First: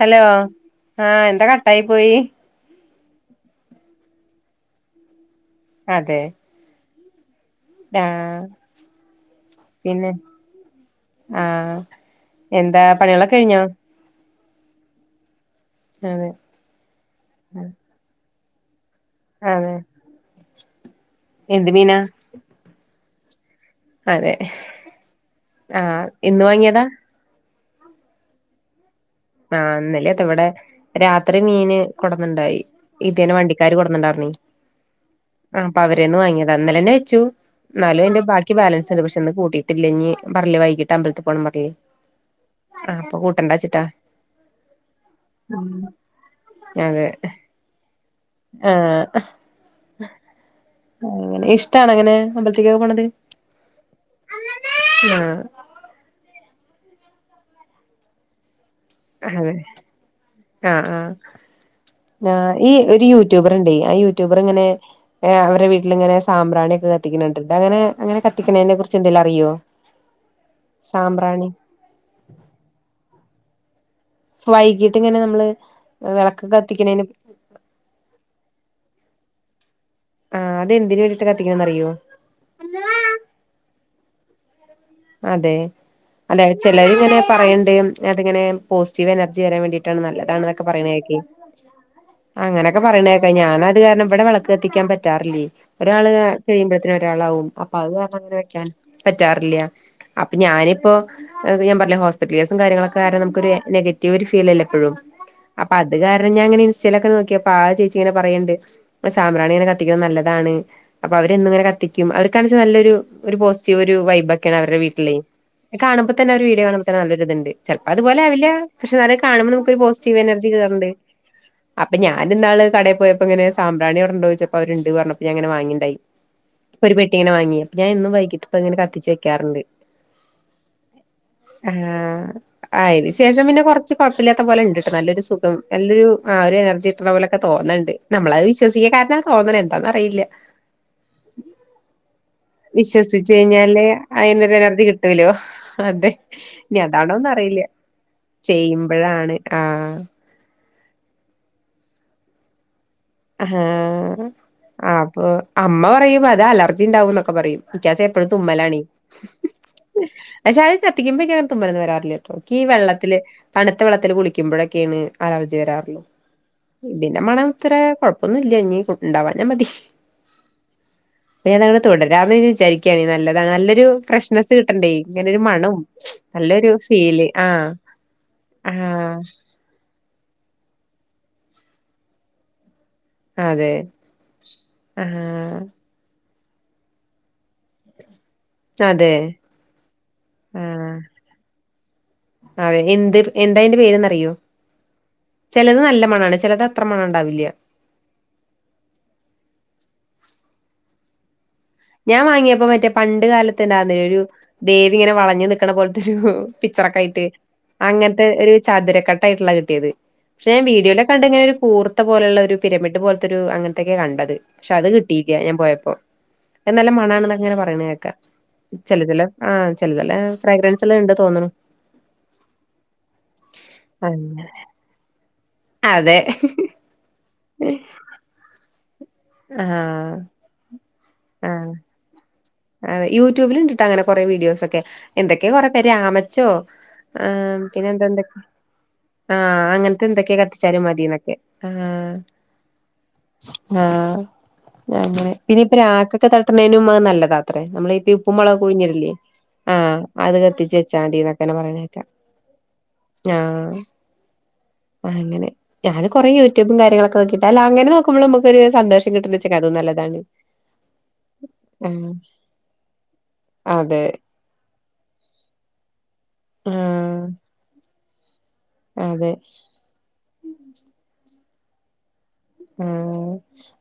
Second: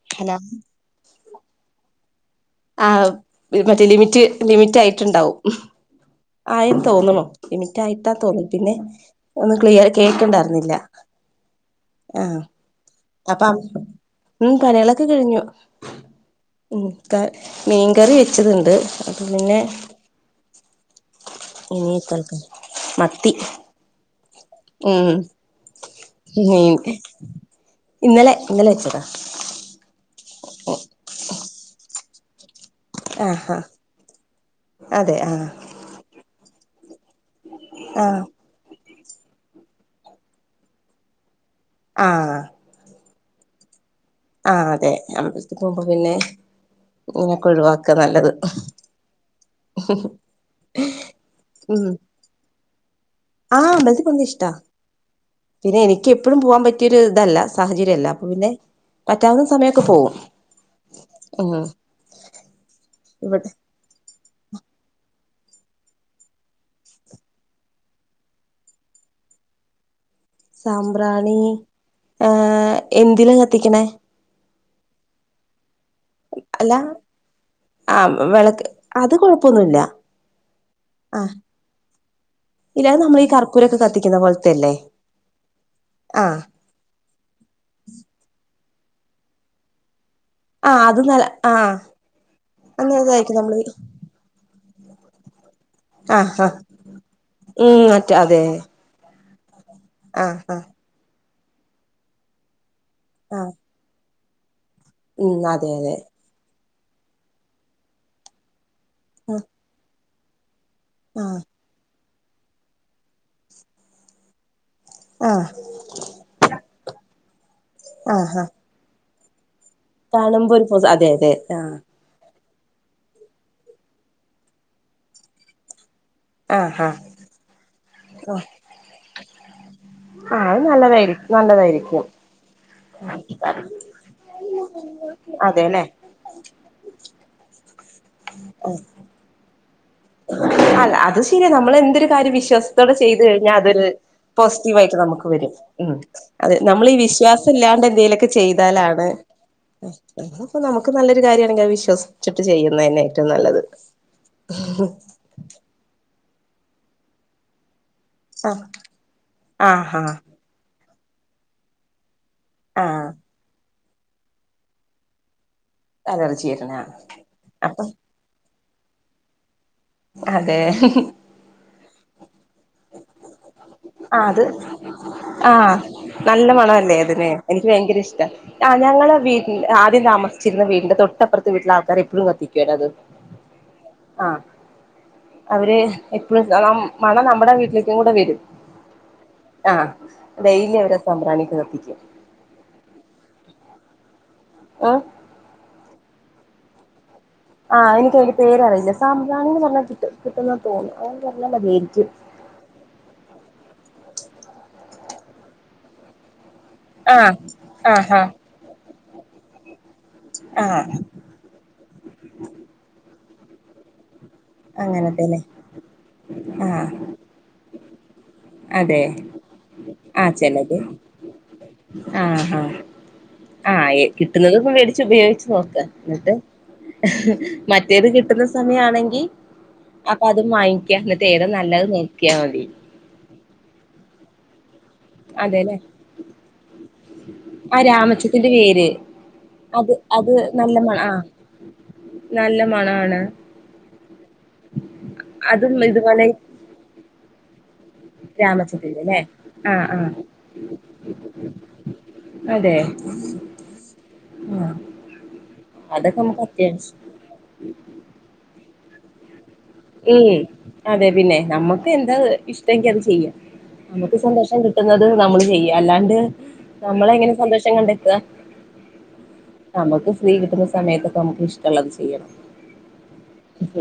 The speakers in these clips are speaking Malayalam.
ഹലോ ആഹ് എന്താ കട്ടായി പോയി? ആഹ് മറ്റേ ലിമിറ്റ് ലിമിറ്റായിട്ട്ണ്ടാവും അതെ ആയിന്ന് തോന്ന്ന്നു. ലിമിറ്റായിട്ടാ ആഹ് തോന്ന്ണു പിന്നെ ഒന്നും ക്ലിയർ പിന്നെ കേക്ക്ണ്ടായിര്ന്നില്ല. ആഹ് ആഹ് എന്താ പണികളൊക്കെ അപ്പം കഴിഞ്ഞോ ഉം പണ്യെളൊക്കെ കഴിഞ്ഞു അതെ ഉം ക്ക മീൻകറി വെച്ചതുണ്ട്. അയിട്ടില്ല പിന്നെ അതെ എന്ത് ഇനി മീനാ ക്കൽക്ക മത്തി അതെ ഉം ആഹ് ഇന്ന് മീൻ വാങ്ങിയതാ ഇന്നലെ ഇന്നലെ വെച്ചതാ ആഹ് എന്നന്ലേ താവടെ രാത്രി മീന് കൊടന്ന്ണ്ടായി. ഇതിനെ ആഹ് ആഹ് വണ്ടിക്കാര് കൊടുന്ന്ണ്ടായിര്ന്നൈ ആഹ് അപ്പൊ അവരെന്ന് വാങ്ങിയതാ ഇന്നലെന്നെ നാലും എന്റെ ആഹ് ബാക്കി ബാലൻസ് ഉണ്ട് പക്ഷെ കൂട്ടിട്ടില്ലേ ഇനി പറഞ്ഞില്ലേ വൈകിട്ട് അമ്പലത്തി പോണന്ന് ആഹ് അപ്പ കൂട്ടണ്ടാച്ചിട്ടാ ആഹ് അതെ അപ് പിന്നെ അതെ ഇങ്ങനെക്കെ ഒഴിവാക്ക നല്ലത് ആഹ് അങ്ങനെ ഉം ഇഷ്ടാണോ അങ്ങനെ അമ്പല്ത്തേക്ക് പോണത് ആഹ് അമ്പലത്തി പോന്ന ഇഷ്ട ആഹ് പിന്നെ എനിക്ക് എപ്പഴും പോവാൻ പറ്റ പറ്റിയൊരു ഇതല്ല സാഹചര്യല്ല അപ്പൊ പിന്നെ പറ്റാവുന്ന അതെ സമയൊക്കെ പോകും ആഹ് ആഹ് ആ ഈ ഒരു ഇവിടെ യൂട്യൂബർണ്ടേ ആ യു ട്യൂബർ ഇങ്ങനെ അവരിടെ വീട്ടിലിങ്ങനെ സാമ്പ്രാണി ഒക്കെ കത്തിക്കിണിണ്ട് ഇവിടങ്ങനെ കത്തിക്കുന്നതിനെ കുറിച്ച് എന്ത പറയോ സാമ്പ്രാണി ഏഹ് എന്തിലാ കത്തിക്കണേ വൈകിട്ട് ഇങ്ങനെ നമ്മള് വിളക്ക് അല്ല കത്തിക്കണേന് ആഹ് വിളക്ക് അത് കൊഴപ്പൊന്നുല്ല ആഹ് അത് എന്തിന് വേണ്ടിട്ട് ആഹ് കത്തിക്കണന്ന് അറിയോ ഇല്ലാതെ നമ്മളീ കർപ്പൂരൊക്കെ കത്തിക്കുന്ന പോലത്തെല്ലേ അതെ ആഹ് അല്ല ചിലരിങ്ങനെ പറയിണ്ട് അതിങ്ങനെ പോസിറ്റീവ് എനർജി വരാൻ വേണ്ടിട്ടാണ് നല്ലത് ണാന്നൊക്കെ ആഹ് അത് പറയണകേക്കെ നല്ല ആഹ് അങ്ങനെയൊക്കൊ പറയണ കേക്ക അന്നതായിരിക്കും നമ്മള് ഞാനത് കാരണം ഇവിടെ വിള കത്തിക്കാൻ പറ്റാറില്ലേ ഒരാള് ആഹ് ആഹ് കഴിയുമ്പോത്തന ഒരാളാകും ഉം അപ്പൊ മറ്റേ [unintelligible] അതെ വെക്കാൻ പറ്റ റ്റാറില്ല അപോ ആഹ് ആഹ് ഞാനിപ്പ ഞാൻ പറഞ്ഞില്ലേ ഹോസ്പിറ്റൽ കേസും കാര്യങ്ങളൊക്കെ കാരണം നമു ആഹ് നെഗറ്റീവ് ഒരു ഫീലല്ല എപ്പോഴും ഉം അതെ അപ്പൊ അതെ അത് കാരണം ഞാൻ ഇങ്ങനെ ഇൻസ്റ്റലൊക്കെ നോക്കിയപ്പൊ ആഹ് ചേച്ചി ഇങ്ങന പറയിണ്ട് ആഹ് സാമ്പ്രാണിങ്ങനെ കത്തിക്കുന്നത് നല്ലതാണ് അപ്പൊ ആഹ് അവരെന്നും ഇങ്ങനെ കത്തി അവരെ കാണിച്ചാൽ നല്ലൊരു പോസിറ്റീവ് ഒരു വൈബക്കെയാണ് ർട വീട്ടിലേ ആഹ് കാണുമ്പോ തന്ന ഒരു വീഡിയോ കാണ്പോ തന്ന നല്ലൊരു ഇതുണ്ട് ചെലപ്പോ അതുപേലെ ആഹ് ആഹ് ആവില്ല പക്ഷേ കാണുമ്പോ പോസ്റ്റീവ് എനർജി കാണുമ്പോ ഒരു പൊ കേറ്ണ്ട്. അതെ അതെ ആഹ് അപ്പ ഞാ ഇന്നാള് കടേ പോയപ്പോ ഇങ്ങനെ സാംബ്രാണി അവ്ടെ ഉണ്ടോയ്ച്ചപ്പം അവര്ണ്ട് പർഞ്ഞപ്പോ ഞാ ഇങ്ങനെ വങ്ങിണ്ടായി. ആഹ് ഒരു ആഹ് പെട്ടിങ്ങനെ വാങ്യോ. ഞാൻ എന്നും വൈകിട്ട് പ്പ ഇങ്ങന കത്തിച്ച് വെക് ആഹ് അയ് നല്ലതായി നല്ലതായിരിക്കും. ആഹ് അയ്ന് ശേഷം പിന്നെ കൊർച്ച് കൊഴപ്പില്ലാത്ത പോലെണ്ട്ട്ടോ നല്ലൊരു സുഖം അതെല്ലേ നല്ലൊരു ആ ഒരു എനർജി ഇട്ടണ പോലെക്കെ തോന്ന്ണ്ട്. നമ്മളത് വിശ്വസിക്ക കാര്ണെ തോന്നണേ അ അത് ശരിയാ നമ്മൾ എന്തൊരു കാര്യം വിശ്വാസത്തോടെ ചെയ്തു വിശ്വസിച്ച് കഴിഞ്ഞാൽ കഴിഞ്ഞാല് അതൊരു അയിനൊരു പോസിറ്റീവ് എനർജി ആയിട്ട് നമുക്ക് കിട്ടൂലോ വരും ഉം അതെ അത ഇനി നമ്മൾ ഈ അതാണോന്ന് വിശ്വാസം അറിയില്ല ഇല്ലാണ്ട് എന്തെങ്കലുമൊക്കെ ചെയ്താലാണ് ചെയ്യുമ്പഴാണ് ആഹ് അപ്പൊ നമുക്ക് നല്ലരു കാര്യണെങ്കിൽത് വിശ്വിച്ചിട്ട് ചെയ്യുന്ന തന്നെ ഏറ്റവും ആ നല്ലത് അപ്പൊ അമ്മ പറയുമ്പോ അത് അലർജി ഉണ്ടാവും എന്നൊക്കെ പറയും എിക്കച്ച എപ്പഴും ആഹ് തുമ്മലാണ് ആഹ് ആഹ് പക്ഷെ അത് കത്തിക്കുമ്പക്കഞൻ തുമ്മലന്നും വരാറില്ല എനിക്ക് ഈ ആഹ് വെള്ളത്തില് തണുത്ത വെള്ളത്തില് കുളിക്കുമ്പോഴൊക്കെയാണ് ആല രാറോ അലർജി വരുന്ന ഇതിന്ന മണം ഇത്ര അപ്പൊ ഒന്ന ഇനി ഉണ്ടാവാ ഞ മതി അതെ അ ഞാൻ തുടരാന്ന് വിചാരിക്കണ നല്ലത നല്ലൊരു ആ അത് ഫ്രഷ്നെസ് കിട്ടണ്ട ഇങ്ങനെ ഒരു ആ മണ നല്ല നല്ലരു മണമല്ലേ ഫീല് ആ [unintelligible] ഭയങ്കര ഇഷ്ട ആ ഞ ആ താ ചിന്ന് വീണ്ടന്റെ തൊട്ടപ്പുറത്ത് വീട്ടില ആൾക്കാ എഴും കത്തിക്കുവും അത് അതെ ആ ആഹ് അവര് എപ്പഴും മണം നമ്മുടെ വീ [unintelligible] വരും അതെ ആ ഡെയലി ആഹ് അവരെ സംഭ്രാണിക്ക് കത്തിക്കും അതെ എന്ത് എന്താ അതിന്റെ പേര്ന്ന്റിയോ ഏ ചിലത് നല്ല മണാണ് ചിലത് അത്ര മണാണ് ആഹ് എനീക്ക് അതിൻ്റെ പേര്റിയില്ല സാമ്പ്രാണി എന്ന് പറഞ്ഞാ കിട്ടും കിട്ടുന്ന തോന്നുന്നു പറഞ്ഞാൽ മതിയായിരിക്കും ഞാൻ വാങ്ങിയപ്പോ മറ്റേ പണ്ട് കാലത്ത്ണ്ടാന്ന ഒരു ദേവി ഇങ്ങനെ വളഞ്ഞു നിൽക്കണ പോലത്തെരു പിക്ച്ചറക്കെ ആ ആയിട്ട് ആ ആ അങ്ങനത്തെ ഒരു ചതുരക്കെട്ട ആയിട്ടുള്ള കിട്ടിയത് പക്ഷെ ആ വീഡീയോയിലെ കണ്ട ഇങ്ങനെ ഒരു കൂർത്ത പോലുള്ള ഒരു പിരമിഡ് പോലെ രു അങ്ങനത്തക്കെ കണ്ടത് പക്ഷെ അത് കിട്ടിരില അങ്ങനത്തെല്ലേ ഞാൻ പോയപ്പോ ആ എന്നല്ല മണാണ അങ്ങനെ പറയണ കേക്കാം ചില അതെ ചല ആ ചെതല്ല ആ ചിലത് ഫ്രാഗ്രൻസ് എല്ലാം ഇണ്ട് തോന്നണ ആ ആ ആഹ് കിട്ടുന്നുന്നത് മേടിച്ച് ഉപയോഗിച്ചു നോകാം അതെ എന്നിട്ട് മറ്റേത് കിട്ടുന്ന സമയ ആണെങ്കിൽ ആ എന്നിട്ട് ഏതോ നല്ലത് നോക്കിയാൽ മതി [unintelligible] യൂട്യൂബിൽ ഇണ്ടിട്ടാ അങ്ങനെ കൊറെേ വീഡിയോസ ഒക്കെ എന്തൊക്കെയ കൊറെ അതെല്ലേ പേര് രമച്ചോ ആ ന ആ പിന്നെ എന്താ എന്തൊക്കെ രാമച്ചത്തിന്റെ വേര് ആ അത് അങ്ങനത്തെ അത് എന്തൊക്കെയ നല്ല കത്തിച്ചാലും മണ ആ മതിന്നൊക്കെ ആ നല്ല മണാണ് ആ അങ്ങനെ അതും ഇനിയിപ്പൊ ഇതുപോലെ പരാക്കൊക്കെ തട്ടണേനും നല്ലതാ അത്രേ നമ്മള ഉപ്പും മുളക് രാമച്ചത്തിന്റെ കുഴിഞ്ഞിടലേ ല്ലേ ആഹ് അത് കത്തിച്ച വെച്ചാണ്ടീന്നക്കനെ പറയണ കേ അതെ ആ ആഹ് അങ്ങനെ ഞാന് അതൊക്കെ കൊറെ നമുക്ക് യൂട്യൂബും അത്യാവശ്യം കാര്യങ്ങളൊക്കെ നോക്കിട്ടാ അല്ലാ അങ്ങനെ നോക്കുമ്പള് അമ്മുക്കൊര് സന്തോഷം കിട്ടണ്ച്ച് ഉം അതേ പിന്നെ നമ്മക്ക് ആഹ് എന്താ ഇഷ്ടെങ്കി അത് ചെയ്യും അതെ നമുക്ക് സന്തോഷം കിട്ടുന്നത് നമ്മള് ചെയ്യാ അല്ലാണ്ട് ആഹ് നമ്മളെങ്ങനെ സന്തോഷം കണ്ടെത്ത്അ അതെ നമുക്ക് ഫ്രീ കിട്ടുന്ന സമയത്തൊക്കെ നമുക്ക് ഇഷ്ടള്ളത് ചെയ്യണം ആഹ്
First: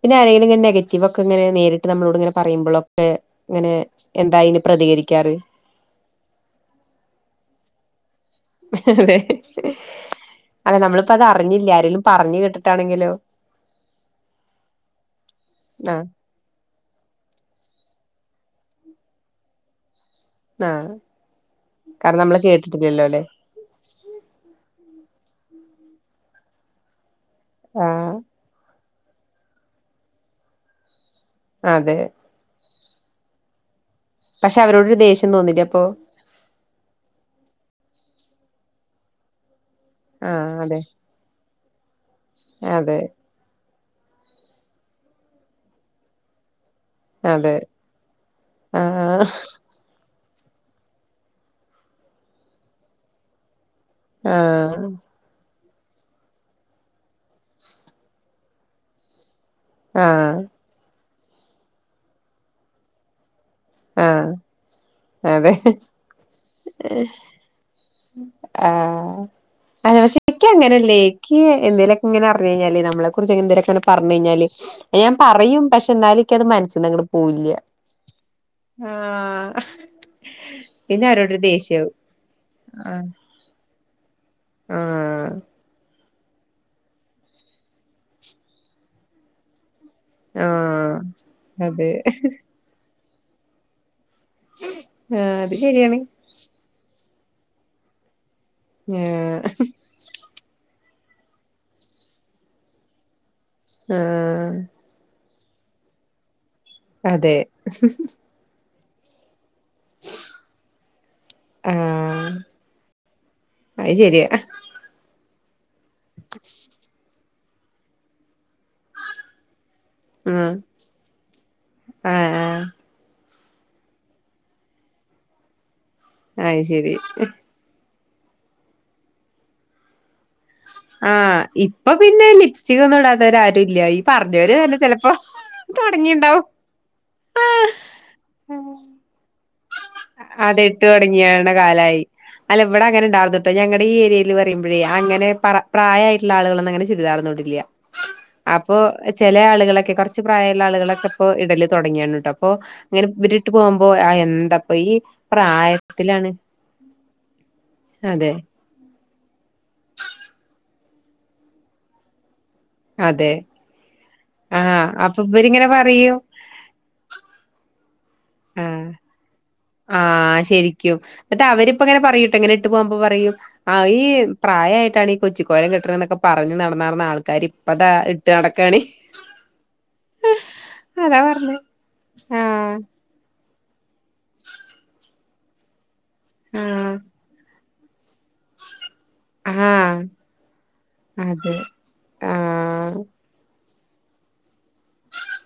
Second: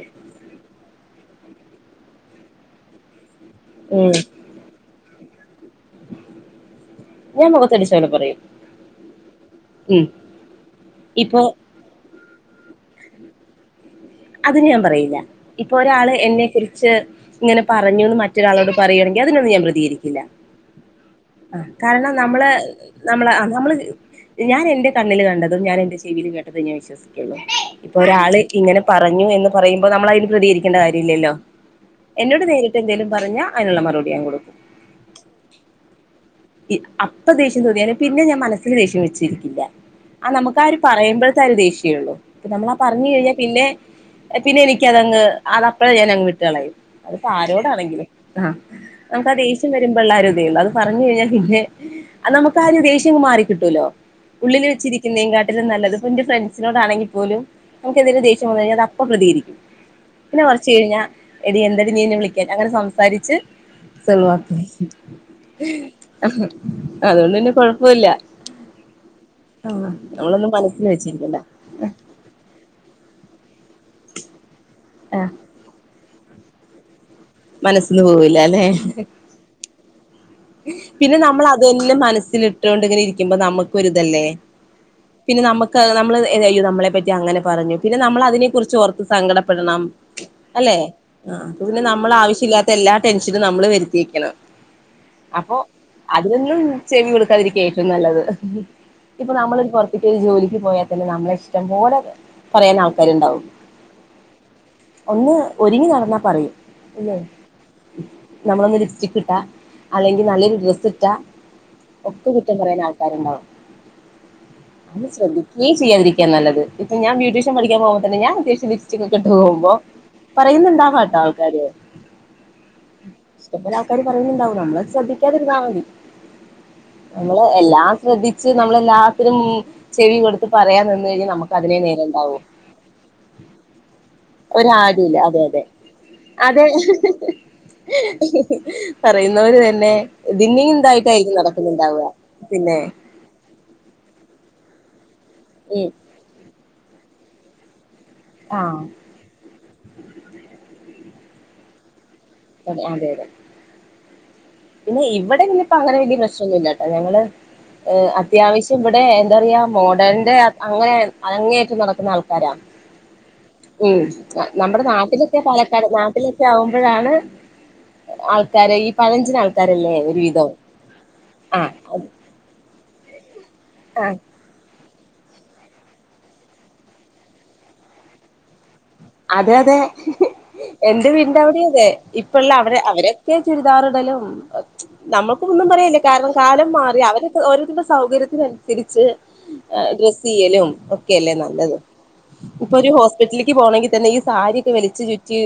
പിന്നെ ആരെങ്കിലും ഇങ്ങനെ നെഗറ്റീവൊക്കെ ഇങ്ങനെ നേരിട്ട് നമ്മളോട് ഇങ്ങനെ പറയുമ്പളൊക്കെ ഇങ്ങനേ ഉം എന്താ അയിന് പ്രതികരിക്കാറ് ഞാൻ മൊഖത്തടിച്ച പോലെ പറയും ഏഹ് ഉം അല്ല ഇപ്പൊ നമ്മളിപ്പതറിഞ്ഞില്ല്യാ ആരേലും പറഞ്ഞ് കേട്ടിട്ടാണെങ്കിലോ അത് ഞാൻ പറയില്ല ഇപ്പൊ ആഹ് ഒരാള് എന്നെക്കുറി ച്ച് ഇങ്ങനെ പറഞ്ഞൂന്ന് മറ്റൊരാളോട് പറയുവാണെങ്കി അതിനൊന്ന് ഞാൻ പ്രതികരി ക്കില്ല ആഹ് ആഹ് കാരണം നമ്മള് നമ്മള് ആഹ് നമ്മള് ജീ ഞാനെൻ്റെ കണ്ണില് കണ്ടതും ഞാനെന്റെ ചെവീല് കേട്ടതും ഞാൻ വിശ്വസിക്കൊള്ളൂ ഇപ്പൊ ആഹ് ഒരാള് ഇങ്ങനെ പ് പറഞ്ഞു എന്ന് പറയുമ്പ നമ്മളയിന് പ്രതികരിക്കണ്ട കാര്യവില്ല്യല്ലോ അതെ എന്നോട് നേരിട്ട് ട്ടെന്തേലും പറഞ്ഞാ അയിനുള്ള മറു പക്ഷെ അവരോടൊരു ദേഷ്യം തോന്നില്ലേ അപ്പോ ഇദ് അപ്പ ദേഷ്യം തോന്നിയാലും പിന്നെ ഞാൻ മനസ്സില് ദേഷ്യം വെച്ചിരിക്കില്ല ആഹ് നമുക്കാ ഒരു പറയുമ്പഴത്താ ഒരു ദേഷ്യേള്ളു നമ്മളാ അതെ പറഞ്ഞു കഴിഞ്ഞാ പിന്നെ പിന്നെ എനിക്കതങ്ങ് അതപ്പഴേ ഞാനങ്ങ് വിട്ട് കളയും അത്പ്പ അതെ ആരോടാണെങ്കിലും ആഹ് ആഹ് നമുക്ക് ആ ദേഷ്യം വരുമ്പള്ളാ ഒരിതേ ഉള്ളൂ അത് പറഞ്ഞു കഴിഞ്ഞാൽ പിന്നെ അ നമുക്കാരു ദേഷ്യങ്ങ് മാറിക്കിട്ടൂലോ ഉള്ളില് ആഹ് വെച്ചിരിക്കുന്നേങ്കാട്ട് ട്ടിലും നല്ലത് ഇപ്പെന്റ ഫ്രണ്ട്സിനോടാണെങ്കി പോലും നമുക്കെന്തേലും ദേഷ്യം വന്നു കഴിഞ്ഞാ അതപ്പോ പ്രതികരിക്കും ആഹ് പിന്നെ കുറച്ച് കഴിഞ്ഞാ എടീ എന്തെടീ നീയെന്നെ വിളിക്കാൻ അങ്ങനെ സംസാരിച്ച് ആഹ് സെള്ളുവാ അതെ അഹ് അതുകൊണ്ട് പിന്നെ കൊഴപ് ആ ആ നമ്മള് ക്കിയങ്ങനല്ലേ ക്കി എന്തേലെക്കിങ്ങന അറിഞ്ഞഴിഞ്ഞാല് നമ്മളെ കുറിച്ച് എന്തേലൊക്കനെ പറഞ്ഞ് കഴിഞ്ഞാല് ഞാൻ ആഹ് പറയും പക്ഷെ എന്നാലുക്ക്യത് മനസ്സിന്നങ്ങ്ട് മനസ്സിന്ന് പോവൂല്ലാല്ലേ ആഹ് പിന്നെ അവരോടൊരു നമ്മളത് അന്നെ ദേഷ്യാവും മനസ്സിലിട്ട് ട്ടോണ്ടിങ്ങനെ ആഹ് ഇരിക്കുമ്പ നമുക്കൊരിതല്ലേ ആഹ് പിന്നെ നമുക്ക നമ്മളിത് എൻ്റയ്യോ നമ്മളെ പറ്റി അങ്ങനെ പറഞ്ഞു പിന്നെ നമ്മളതിനെ കുറിച്ചോർത്ത് സങ്കടപ്പെടണം അല്ലേ ആഹ് ആഹ് അപ്പൊ പിന്നെ അതെ നമ്മളാവശ്യില്ലാത്ത എല്ലാ ടെൻഷനും നമ്മള് വെരു ത്തിയെക്കണം ആഹ് അത് അപ്പോ ശരിയാണ് അതിനൊന്നും ചെവി കൊടുക്കാതിരിക്കേറ്റവും നല്ലത് ഇപ്പൊ ആഹ് നമ്മളൊരു പുറത്തെക്കൊരു ജോലിക്ക് പോയാ പിന്നെ നമ്മളെ ഇഷ്ടം പോലെ പറയാനാൾക്കാരിണ്ടാവും ആ ഒന്ന് ഒരുങ്ങി നടന്നാ പറയും ഇല്ലേ അതെ നമ്മളൊന്ന് ലിപ്സ്റ്റിക്കിട്ടാ അല്ലെങ്കി നല്ലൊരു ഡ്രസ്സിറ്റാ ഒക്കെ ആഹ് കുറ്റം പറയാനാൾക്കാരുണ്ടാവും അത് ശരിയാ അത് ശ്രദ്ധിക്ക്യേ ചെയ്യാതിരിക്ക്യാ നല്ലത് ഇപ്പ ഞാൻ ബ്യൂട്ടീഷ്യൻ പഠിക്കാൻ പോവുമ്പ തന്നെ ഞാനത്യാവശ് ലിപ്സ്റ്റിക്കൊക്കിട്ട് പോവുമ്പോ ആഹ് പറയുന്നുണ്ടാവാട്ടോ ആൾക്കാര് ആഹ് ആഹ് ഇഷ്ടംപോലെ ആൾക്കാര് പറയുന്നുണ്ടാവും നമ്മളത് ശ്രദ്ധിക്കാതിരുന്നാ മതി അയ് ശരി നമ്മള് എല്ലാം ശ്രദ്ധിച്ച് നമ്മളെല്ലാത്തിനും ചെവി കൊടുത്ത് ത്ത് പറയാൻ നിന്ന് കഴിഞ്ഞാ ആഹ് നമുക്ക് അതിനേ ഇപ്പൊ പിന്നെ നേരണ്ടാവൂ ലിപ്സ്റ്റിക് ഒന്നും ഇടാത്തവരാരും ഇല്ല ഈ പറഞ്ഞവര് തന്നെ ചെലപ്പോ ഒരാടിയില്ലേ അത് അതെ തൊടങ്ങിണ്ടാവും അതേ പറയുന്ന് അതെ ഇട്ട് തൊടങ്ങിയാണ കാലായി നടക്കുന്നുണ്ടാവുക പിന്നെ അല്ലിവിടെ അങ്ങനെണ്ടാവറ്ത്ട്ടോ ഞങ്ങടീ ഏരിയേല് പറയുമ്പഴേ അങ്ങൻ പറ ഉം പ്രായായിട്ട്ള്ള ആളുകളൊന്നങ്ങനെ ചുരിദാറൊന്നു ഇടില്ല്യ അപ്പോ ആഹ് ചെലയാളുകളക്ക് ക്കെ കൊറച്ച് പ്രായള്ള ആളുകളൊക്കെപ്പോ ഇടല് തൊടങ്ങിയാണ് ട്ടോ അപ്പൊ അതെ അങ്ങനെ അതെ ഇവിരിട്ട് പോവുമ്പോ ആഹ് എന്ത് ന്തപ്പൊ ഈ പിന്നെ ഇവിടെ പ്രായത്തിലാണ് ഹ്‌ അതെ അത്യാവശ്യം ഇവിടെ എന്താറയ മോഡേന്റെ അങ്ങനെ അങ്ങേറ്റം നടത്തുന്ന ആൾ തരാം അതെ ഉം നമ്മുടെ ആഹ് അപ്പൊ നാട്ടിലൊക്കെ ഇവരിങ്ങനെ പാലക്കാര പറയും നാട്ടിലൊക്കെ ആവുമ്പോഴാണ് ആൾക്കാരെ ഈ പഴഞ്ജനആൾ ആ ശരിക്കും എന്നിട്ടാ ആഹ് അവരിപ്പങ്ങനെ പറയൂട്ടോ ഇങ്ങനെ ഇട്ട് പോവാ്പ പറയൂ ആ ഈ ആഹ് പ്രായയി ഇിട്ടാണ് ഈ കൊച്ചിക്കോലം കെട്ടണ് ന്നൊക്കെ പറഞ്ഞ് നടന്നാർന്ന ആൾക്കാർ ഇപ്പതാ ഇട്ട് നടക്കാണ് അതെ അതെ എന്റെ അതാ വീടിന്റെ പറഞ്ഞെ അവിടി തെ ഇപ്പ ഉള്ള ആഹ് അവരെ അവരൊക്കെ ചുരിദാർ ക്കെന്തയലും നമ്മൾകൊന്നും പറയല്ല്യ കാരണം കാലം ആഹ് മാറി അവര ഓരോരുത്തരുടെ സൗകര്യത്തിനനുസരി സ് അ ആഹ് ഗ്രസ്സ്യ്യലും ഒക്കെ അല്ലേ അതെ നല്ലത് ഉപ്പൊ ഒരു ആഹ് ഹോസ്പിറ്റലിക്ക് പോണങ്കി തന്നെ ഈ സാരിയൊക്കെ വലിച്ചു ചുറ്റി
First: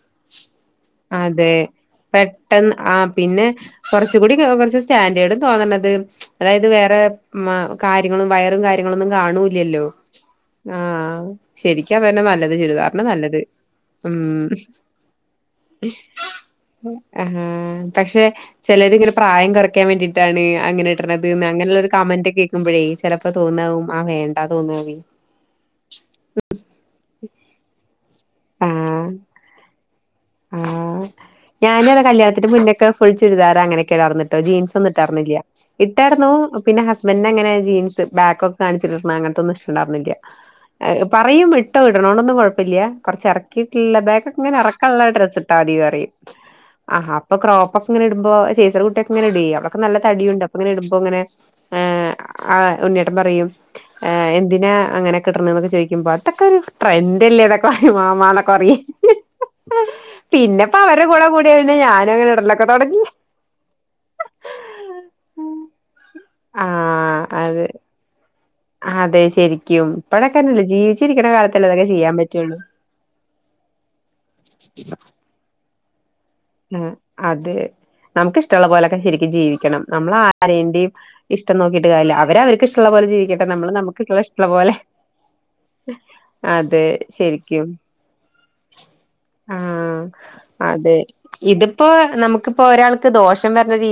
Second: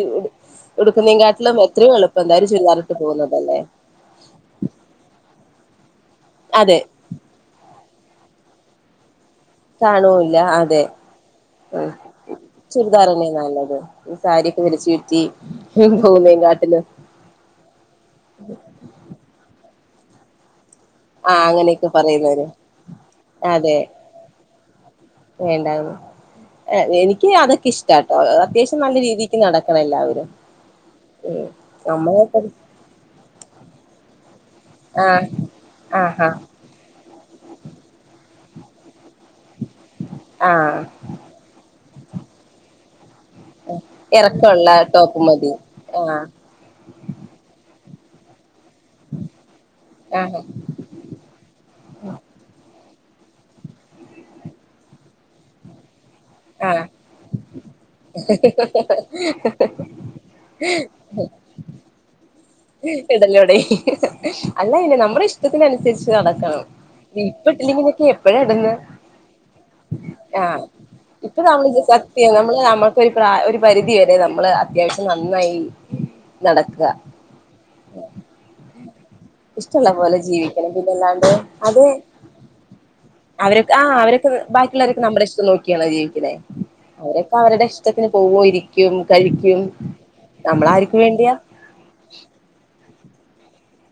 അതെ ഉടുക്കുന്നതിനെക്കാട്ടിലും എത്രയോ എളുപ്പം എന്താ ഒരു പെട്ടെന്ന് ആ ചുരിദാറിട്ട് പിന്നെ പോകുന്നതല്ലേ കൊറച്ചു കൂടി ക്കേ കുറച്ച് സ്റ്റാൻഡേഡും ക് തോന്നന്നത് അതായത് അതെ വേറെ മം മ കാര്യങ്ങളും വയറും കാര്യങ്ങളുന്നും കാണു ഇല്യല്ലോ കാണൂല്ല അതെ ആഹ ഉം ശരിക്കഅതന്നെ നല്ലത് ചുരിദാറെന്നെ നല്ലത് ഉം [unintelligible] ർശ് പോകുന്നതിനെക്കാട്ടിലും ആ പക്ഷെ ചെലർ ഇങ്ങനെ പ്രായം കൊർ കൊറക്കാൻ വേണ്ടിട്ടാണ് അങ്ങനെ ന്നത് ആ അങ്ങനെള്ളൊരു അങ്ങനെയൊക്കെ കമന്റ് പറയുന്നവര് കേൾക്കുമ്പോഴേ ച്ചെലർക് തോന്നാവു ആ വേണ്ട തോന്നാവേ വെണ്ടാർന്നു എനിക്ക് അതൊക്കെ ഇഷ്ടട്ടോ അത്യാവശ്യം നല്ല രീതിക്ക് നടക്കണഎല്ലാവരു ആ ഞാന നമ്മളൊക്കെ കല്യാണത്തിന്റെ മുന്നൊക്കെ ഫുൾ ചുരിദാറ അങ്ങനെയൊക്കെ ആകുന്ന ട്ടോ ജീൻസ് ഒന്നും ആഹ് ഇട്ടായിർുന്നില്ല ജീൻസൊന്നും ഇട്ടർന്നില്ല ആഹാ ഇട്ടായിരുന്നു പിന്നെ ഹസ്ബൻഡ അങ്ങനെ ജീൻസ് ബാക്ക്‌ ഒക്കെ കാണിച്ചു അങ്ങനത്തൊന്നും ഇഷ്ടുണ്ടായിരുന്നില്ല ആഹ് പറയും ഇട്ടോ ഇടണോണ്ടൊന്നും കുഴപ്പമില്ല്യ കുറച്ച് ഇറക്കിയിട്ടിള്ള ബാക്ഒകെ ഇങ്ങനെ ഇറക്കമുള്ള ഇറകള്ള ടോപ്പ് മതി ഡ്രസ്സ്ഇട്ടാമതിഅറി ആഹ് അപ്പൊ ക്രോ അപ്പൊ ഒകെ ഇടുമ്പോ ചെല കുട്ടിക് ഇങ്ങനെ വേ അവർക്ക് നല്ല ആഹ് തടിയുണ്ട് അപ്പൊങ്ങന ഇടുമ്പോ ഇങ്ങനെ എ ആ ഉണ്ണിയേട്ടൻ പറയും എ എന്തിനാ അങ്ങനെയൊക്കെ ഇടർന്ന് ചോദികും പ അതൊക്കെ ഒരു ആഹ് ട്രെൻഡല്ലേ ഇതൊക്കെറ മാമന്നൊക്കെ അറിയെ പിന്നപ്പ അവരെ കൂടെ കൂടെയ് പിന്നെ ഞാനും അങ്ങനെ ഇടലൊ ഇടന്നോടെ അല്ല പിന്നെ നമ്മുടെ ഇഷ്ടത്തിന് അനുസരിച്ച് നട കമ് ആഹ് അത് ഇപ്പൊട്ടില്ലെങ്കിൽക് എപ്പോ അതെ ശരിക്കും ആ ഇപ്പഴൊക്കെന്നല്ലേ ജീവിച്ചിരിക്കണ ഇപ്പൊ കാലത്തല്ലേ ഇതൊക്കെ ചെയ്യാൻ സത്യ നമ്മൾ പറ്റുള്ളൂ നമ്മക്കൊരു പ്ര ഒരു പരിധി വരെ നമ്മള് അത്യാവശ്യം നന്നായി നടക്ക ക് നമുക്ക് ഇഷ്ടുള്ള പോലൊക്കെ ചിരി നോക്കിയിട്ട് ജീവിക്കണം ഇഷ്ടമുള്ള നമ്മൾ പോലെ ജീവിക്കണം ആരെൻടിം പിന്നല്ലാണ്ട് ഇഷ്ടം അത് നോക്കീട്ട് കാര്ല്ല അവർ അവര്ക് ഇഷ്ടള്ള പോലെ ജീവിക്കട്ടെ നമ്മൾ നമുകുള്ള ബാക്കുള്ളവരൊക്കെ നമ്മടെ ഇഷ്ടം നോക്കിയണ ജീവിക്കണെ പോലെ അതെ അവരൊക്കെ അവരുടെ ശരിക്കും ഇഷ്ടത്തിന് പവോ ഇരിക്കുംക രിക്കും നമ്മളാര്ക് വേണ്ടിയാ ഇത്പ്പോ നമുകുപ്പോ ഒരാൾക്ക് ദോഷം വരണരീ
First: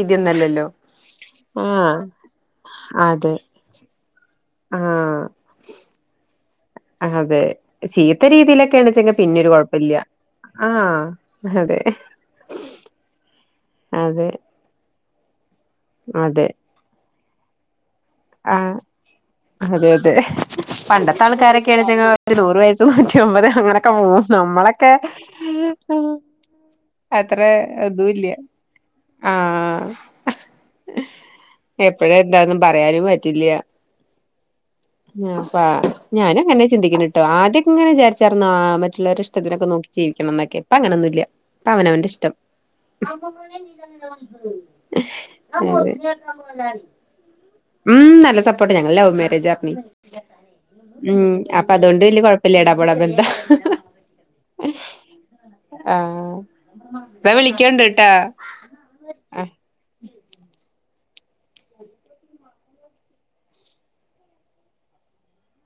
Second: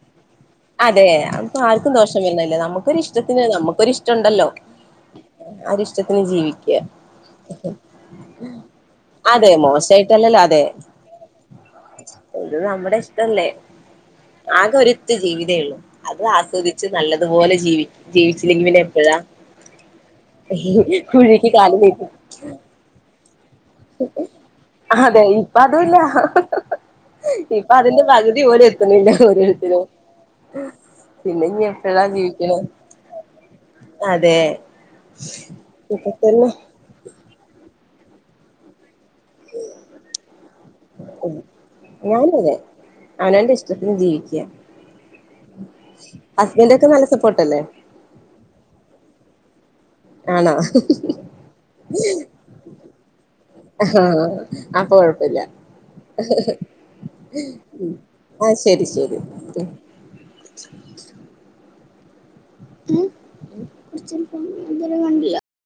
അതെ അപ്പൊ ആർക്കും ദോഷം വരുന്നില്ല നമ്മുക്കൊരു അതെ ഇഷ്ടത്തിന് നമുക്കൊരു ഇഷ്ടണ്ടല്ലോ ആഹ് ആരിഷ്ടത്തിന് ജീവി അതെ ചീത്ത രീതിയിലൊക്കെയാണച്ചെങ്ക പിന്നെരു അതെ കുഴപ്പല്ല്യ മോശമായിട്ടല്ലല്ലോ അതെ ആ അതെ ഇത് നമ്മുടെ ഇഷ്ടല്ലേ അതെ ആകെ ഒരിറ്റ് ജീവിതേ ഉള്ളു അത് അതെ ആസ്വദിച്ച് നല്ലതുപോലെ ജീവി ജീവിച്ചില്ലെങ്കിൽ ആഹ് പിന്നെ എപ്പഴാ അതെ അതെ പണ്ടത്ത കുഴിക്ക് കാല് ആൾക്കാരൊകെണചങ്കെ നീട്ടി ഒരു നൂറ് വയസ്സും അതെ ഇപ്പൊ അതുല്ല അത്ര ഇപ്പ അതിന്റെ ഇതുല്ല പകുതി പോലും എത്തുന്നില്ല ഓരോരുത്തരും ആഹ് പിന്നെഞ്ഞി എപ്പോഴ എപ്പഴാ ജീവികുക എന്താന്നും പറയാനും പറ്റില്ല പ്പ ഇപ്പൊ ഞാനും തന്നെ അങ്ങനെ ചിന്തിക്കണ കേട്ടോ ആദ്യക്കെ ഇങ്ങനെ വിാരിച്ചിന്നോ മ മറ്റ ഇഷ്ടത്തിനൊക്കെ നോക്കി ജീവിക്കണംൊക്കെ അപ്പൊ അങ്ങനൊന്നുമ ഇല്ല പ അവനവന്റെ ഞാനും ഇഷ്ടം അതെ അവനവന്റെ ഇഷ്ടത്തിന് ജീവിക്കുക ആമ്മ ആ [unintelligible] ഹസ്ബൻഡ് ഒക്കെ നല്ല സപ്പോർട്ടല്ലേ ഉം നല്ല സപ്പോർട്ട് ഞങ്ങങ്ങളാവും മാരേജ് ജേർണി ആണോ ഉം അപ്പൊ അതൊണ്ട് വല്ിയ കൊഴപ്പില്ല ഇടാപടാമ്പ എന്താ ആഹ അപ്പൊ കൊഴപ്പമില്ല ആഹ് ന്നാ വിളിക്കണ്ട് ട്ടാ ആഹ ശരി ശരി ആഹ് [unintelligible] ആഏ കുറച്ചപ്പ ഇരെ കണ്ടില്ല